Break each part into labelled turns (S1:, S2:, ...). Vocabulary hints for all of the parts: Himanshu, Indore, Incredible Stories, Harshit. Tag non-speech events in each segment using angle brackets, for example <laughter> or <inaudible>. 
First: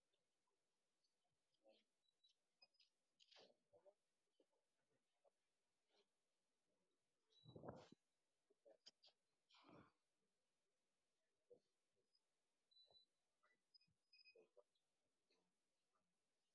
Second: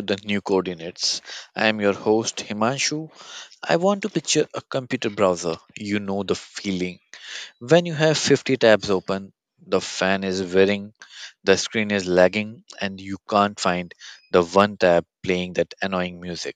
S1: the new coordinates. I am your host Himanshu. I want to picture a computer browser. You know the feeling. When you have 50 tabs open, the fan is whirring, the screen is lagging, and you can't find the one tab playing that annoying music.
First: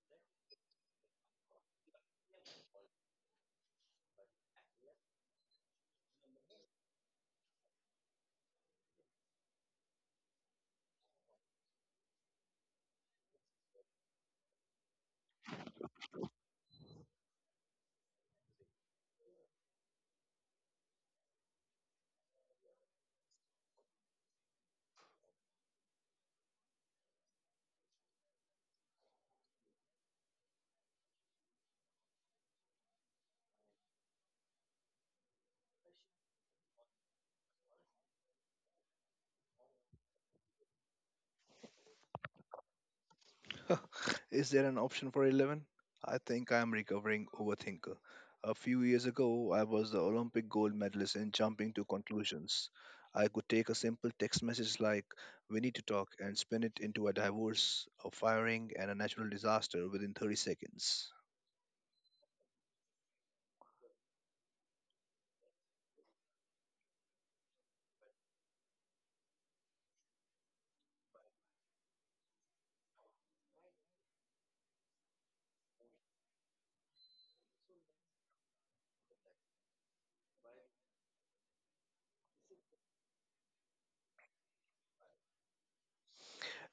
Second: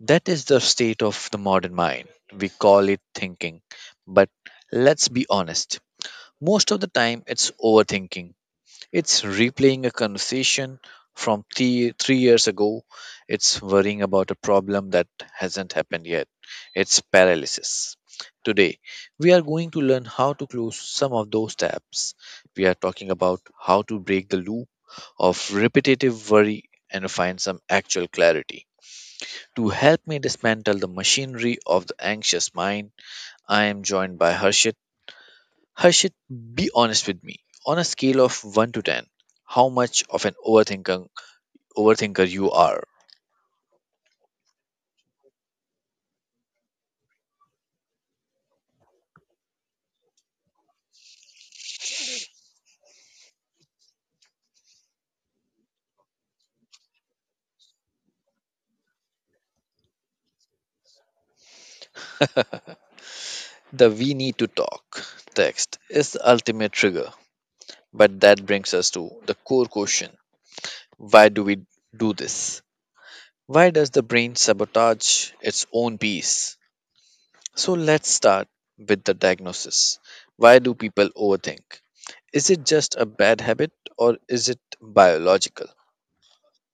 S1: That is the state of the modern mind. We call it thinking. But, let's be honest, most of the time it's overthinking. It's replaying a conversation from three years ago. It's worrying about a problem that hasn't happened yet. It's paralysis. Today, we are going to learn how to close some of those tabs. We are talking about how to break the loop of repetitive worry and find some actual clarity. To help me dismantle the machinery of the anxious mind, I am joined by Harshit. Harshit, be honest with me. On a scale of 1 to 10, how much of an overthinker you are?
S2: <laughs> Is there an option for 11? I think I am recovering overthinker. A few years ago, I was the Olympic gold medalist in jumping to conclusions. I could take a simple text message like, "We need to talk," and spin it into a divorce, a firing, and a natural disaster within 30 seconds.
S1: The "we need to talk" text is the ultimate trigger. But that brings us to the core question: why do we do this? Why does the brain sabotage its own peace? So let's start with the diagnosis. Why do people overthink? Is it just a bad habit, or is it biological?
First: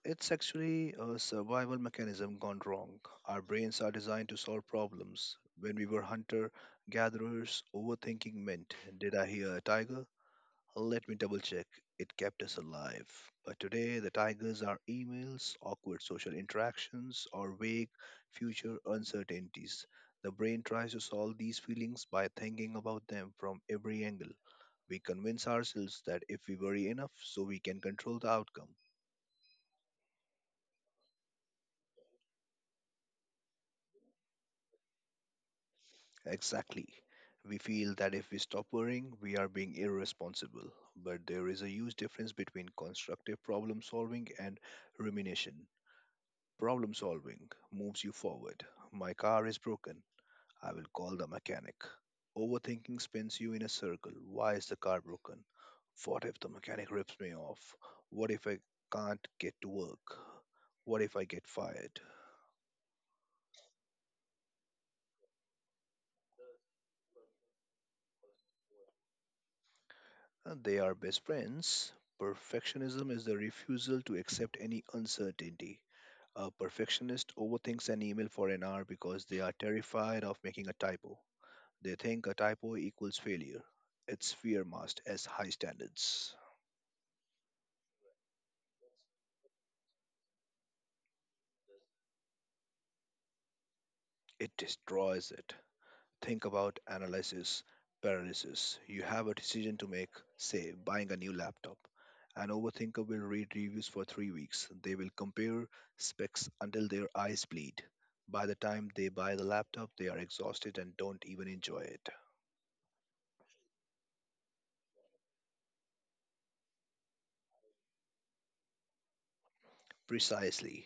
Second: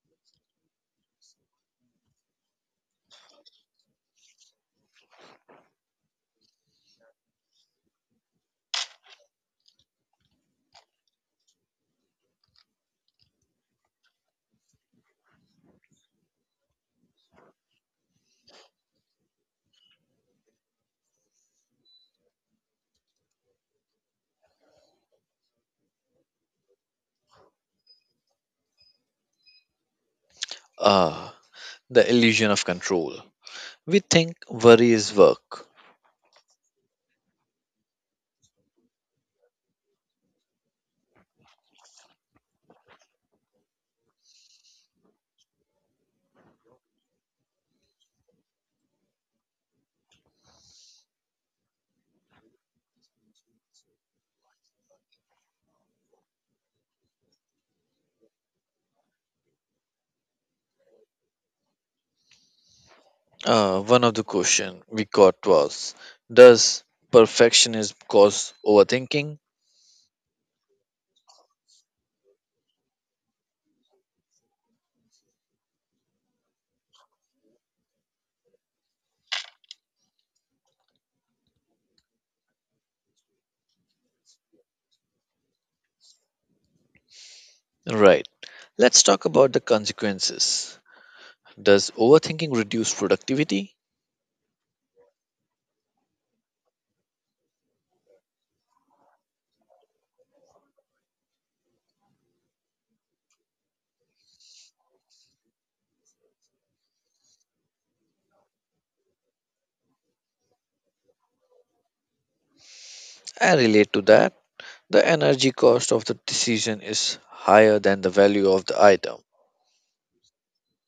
S2: It's actually a survival mechanism gone wrong. Our brains are designed to solve problems. When we were hunter gatherers, overthinking meant, "Did I hear a tiger? Let me double check." It kept us alive. But today, the tigers are emails, awkward social interactions, or vague future uncertainties. The brain tries to solve these feelings by thinking about them from every angle. We convince ourselves that if we worry enough, so we can control the outcome.
S1: Ah, the illusion of control. We think worry is work.
S2: Exactly. We feel that if we stop worrying, we are being irresponsible. But there is a huge difference between constructive problem solving and rumination. Problem solving moves you forward. My car is broken. I will call the mechanic. Overthinking spins you in a circle. Why is the car broken? What if the mechanic rips me off? What if I can't get to work? What if I get fired?
S1: One of the question we got was, does perfectionism cause overthinking?
S2: And they are best friends. Perfectionism is the refusal to accept any uncertainty. A perfectionist overthinks an email for an hour because they are terrified of making a typo. They think a typo equals failure. Its fear masked as high standards.
S1: Right. Let's talk about the consequences. Does overthinking reduce productivity?
S2: It destroys it. Think about analysis paralysis. You have a decision to make, say, buying a new laptop. An overthinker will read reviews for 3 weeks. They will compare specs until their eyes bleed. By the time they buy the laptop, they are exhausted and don't even enjoy it.
S1: I relate to that. The energy cost of the decision is higher than the value of the item.
S2: Precisely.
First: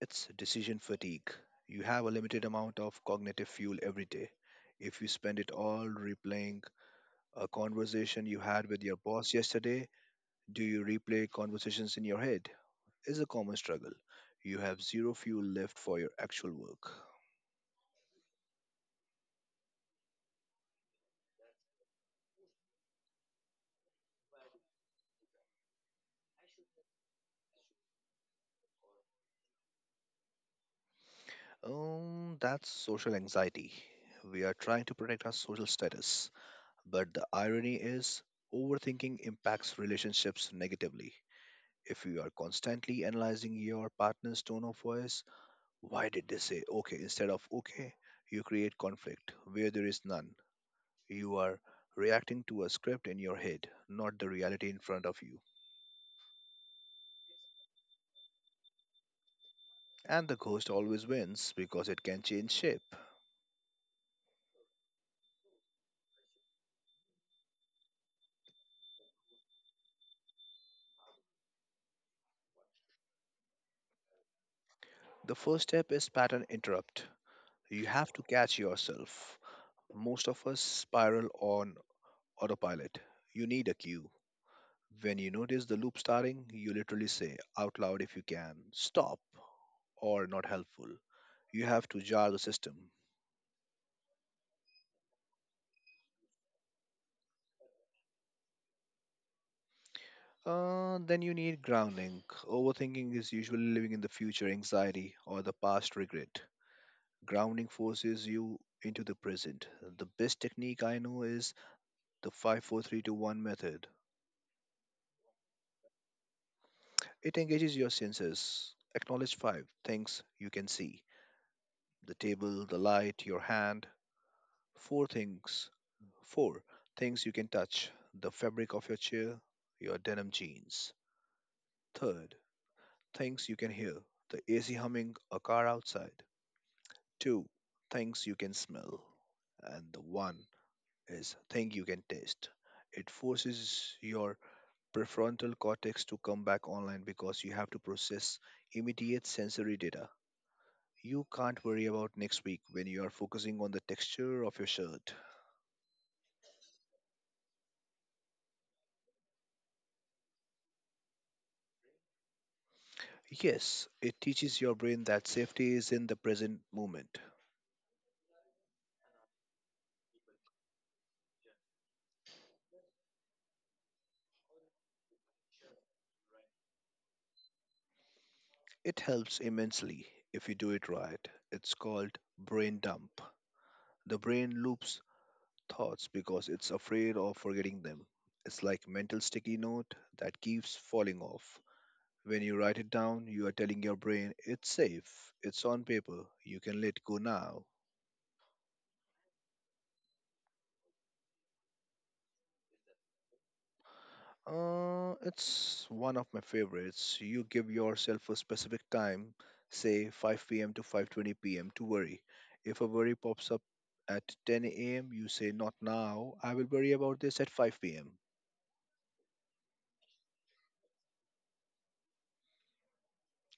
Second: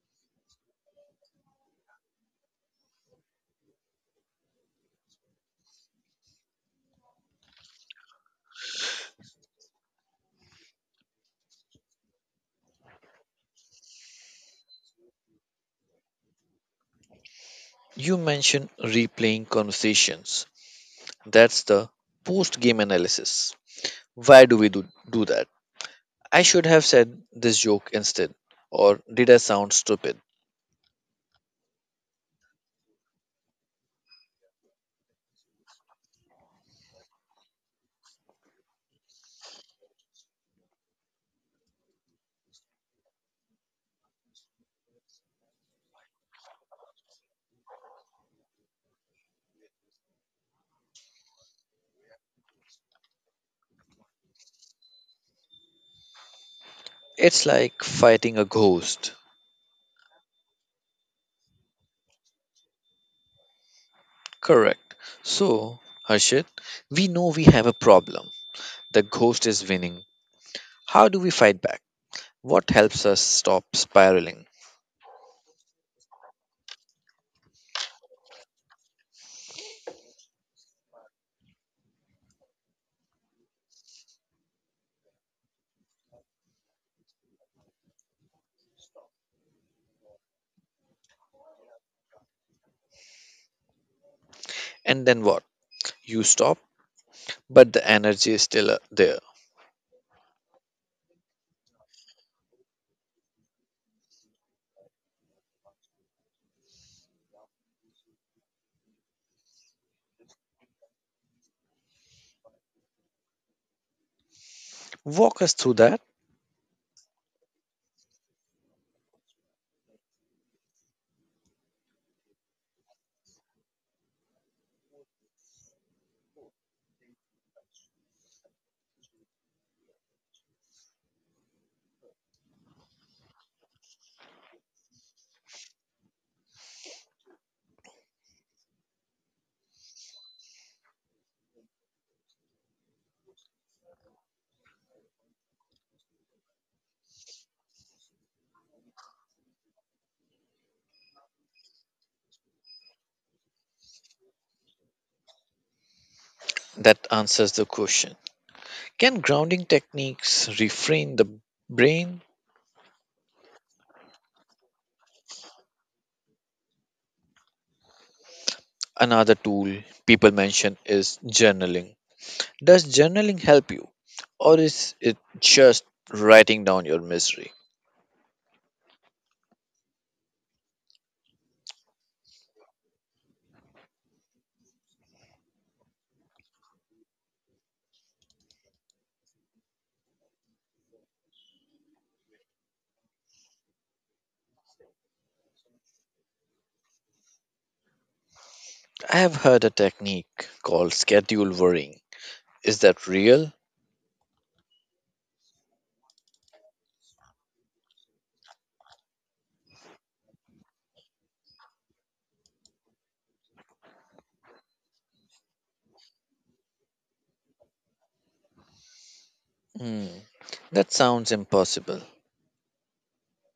S2: It's decision fatigue. You have a limited amount of cognitive fuel every day. If you spend it all replaying a conversation you had with your boss yesterday, do you replay conversations in your head? Is a common struggle. You have zero fuel left for your actual work.
S1: You mentioned replaying conversations. That's the post game analysis. Why do we do that? I should have said this joke instead. Or did I sound stupid?
S2: That's social anxiety. We are trying to protect our social status, but the irony is overthinking impacts relationships negatively. If you are constantly analyzing your partner's tone of voice, why did they say okay instead of okay? You create conflict where there is none. You are reacting to a script in your head, not the reality in front of you.
S1: It's like fighting a ghost.
S2: And the ghost always wins because it can change shape.
S1: Correct. So, Harshit, we know we have a problem. The ghost is winning. How do we fight back? What helps us stop spiraling?
S2: The first step is pattern interrupt. You have to catch yourself. Most of us spiral on autopilot. You need a cue. When you notice the loop starting, you literally say out loud if you can, "Stop," or "Not helpful." You have to jar the system.
S1: And then what? You stop, but the energy is still there.
S2: Then you need grounding. Overthinking is usually living in the future anxiety or the past regret. Grounding forces you into the present. The best technique I know is the 54321 method.
S1: Walk us through that.
S2: It engages your senses. Acknowledge five things you can see: the table, the light, your hand. Four things, four things you can touch: the fabric of your chair, your denim jeans. Third, things you can hear: the AC humming, a car outside. Two things you can smell, and the one is thing you can taste. It forces your prefrontal cortex to come back online because you have to process immediate sensory data. You can't worry about next week when you are focusing on the texture of your shirt.
S1: That answers the question. Can grounding techniques refrain the brain?
S2: Yes, it teaches your brain that safety is in the present moment.
S1: Another tool people mention is journaling. Does journaling help you, or is it just writing down your misery?
S2: It helps immensely if you do it right. It's called brain dump. The brain loops thoughts because it's afraid of forgetting them. It's like mental sticky note that keeps falling off. When you write it down, you are telling your brain it's safe, it's on paper, you can let go now.
S1: I have heard a technique called schedule worrying. Is that real?
S2: It's one of my favorites. You give yourself a specific time, say 5 p.m. to 5:20 p.m. to worry. If a worry pops up at 10 a.m., you say not now. I will worry about this at 5 p.m.
S1: Hmm, that sounds impossible.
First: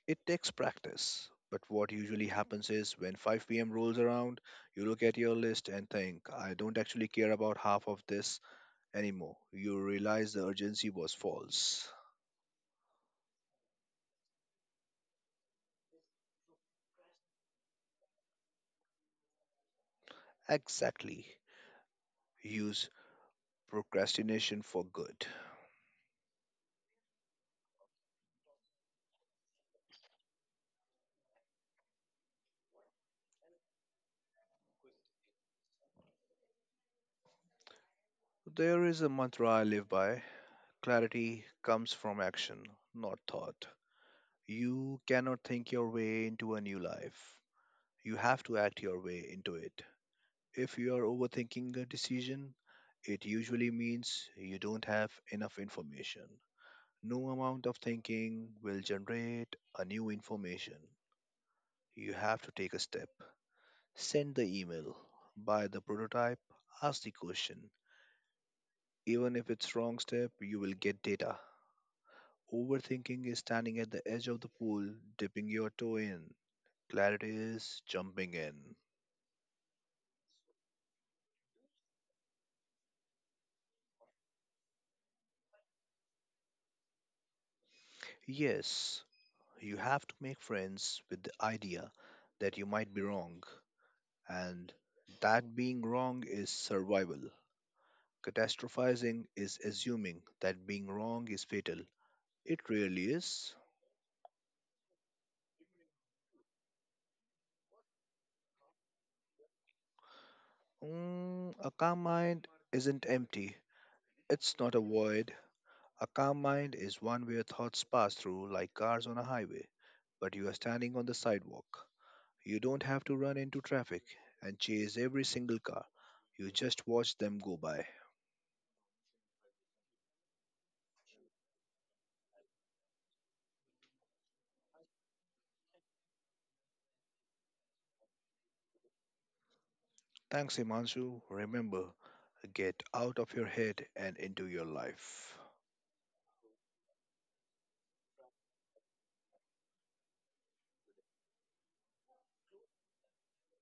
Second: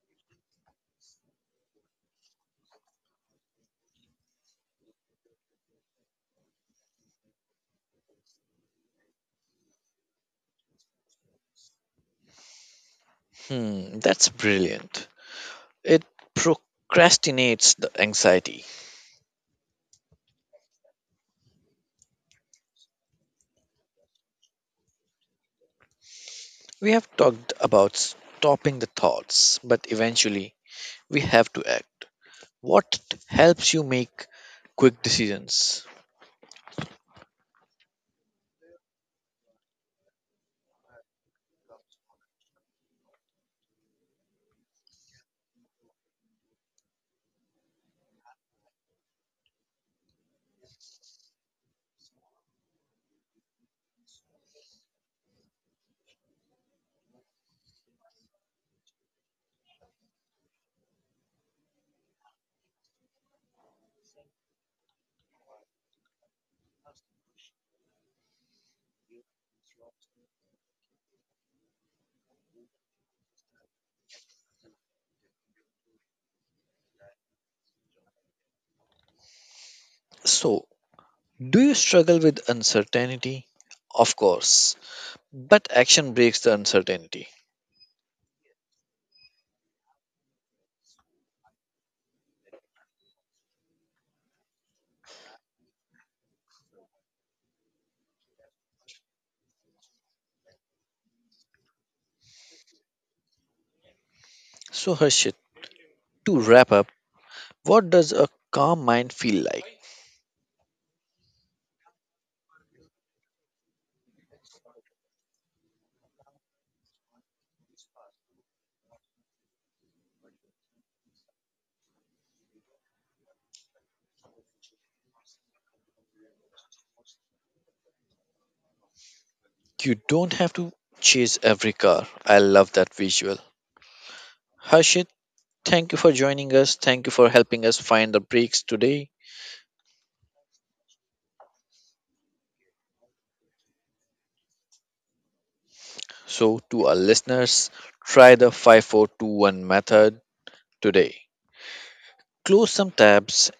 S2: It takes practice, but what usually happens is when 5 p.m. rolls around, you look at your list and think, I don't actually care about half of this anymore. You realize the urgency was false.
S1: Hmm, that's brilliant. It procrastinates the anxiety.
S2: Exactly. Use procrastination for good.
S1: We have talked about stopping the thoughts, but eventually we have to act. What helps you make quick decisions?
S2: There is a mantra I live by: clarity comes from action, not thought. You cannot think your way into a new life. You have to act your way into it. If you are overthinking a decision, it usually means you don't have enough information. No amount of thinking will generate a new information. You have to take a step. Send the email, buy the prototype, ask the question. Even if it's wrong step, you will get data. Overthinking is standing at the edge of the pool, dipping your toe in. Clarity is jumping in.
S1: So, do you struggle with uncertainty? Of course. But action breaks the uncertainty.
S2: Yes, you have to make friends with the idea that you might be wrong. And that being wrong is survival. Catastrophizing is assuming that being wrong is fatal. It really is.
S1: So, Harshit, to wrap up, what does a calm mind feel like?
S2: A calm mind isn't empty, it's not a void. A calm mind is one where thoughts pass through like cars on a highway, but you are standing on the sidewalk. You don't have to run into traffic and chase every single car, you just watch them go by.
S1: You don't have to chase every car. I love that visual. Harshit, thank you for joining us. Thank you for helping us find the breaks today.
S2: Thanks, Himanshu. Remember, get out of your head and into your life.
S1: So, to our listeners, try the 5421 method today. Close some tabs,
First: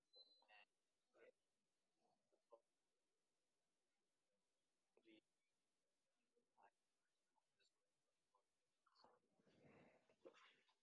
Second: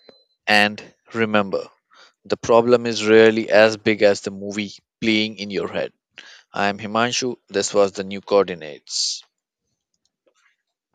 S1: and remember, the problem is rarely as big as the movie playing in your head. I am Himanshu. This was the new coordinates.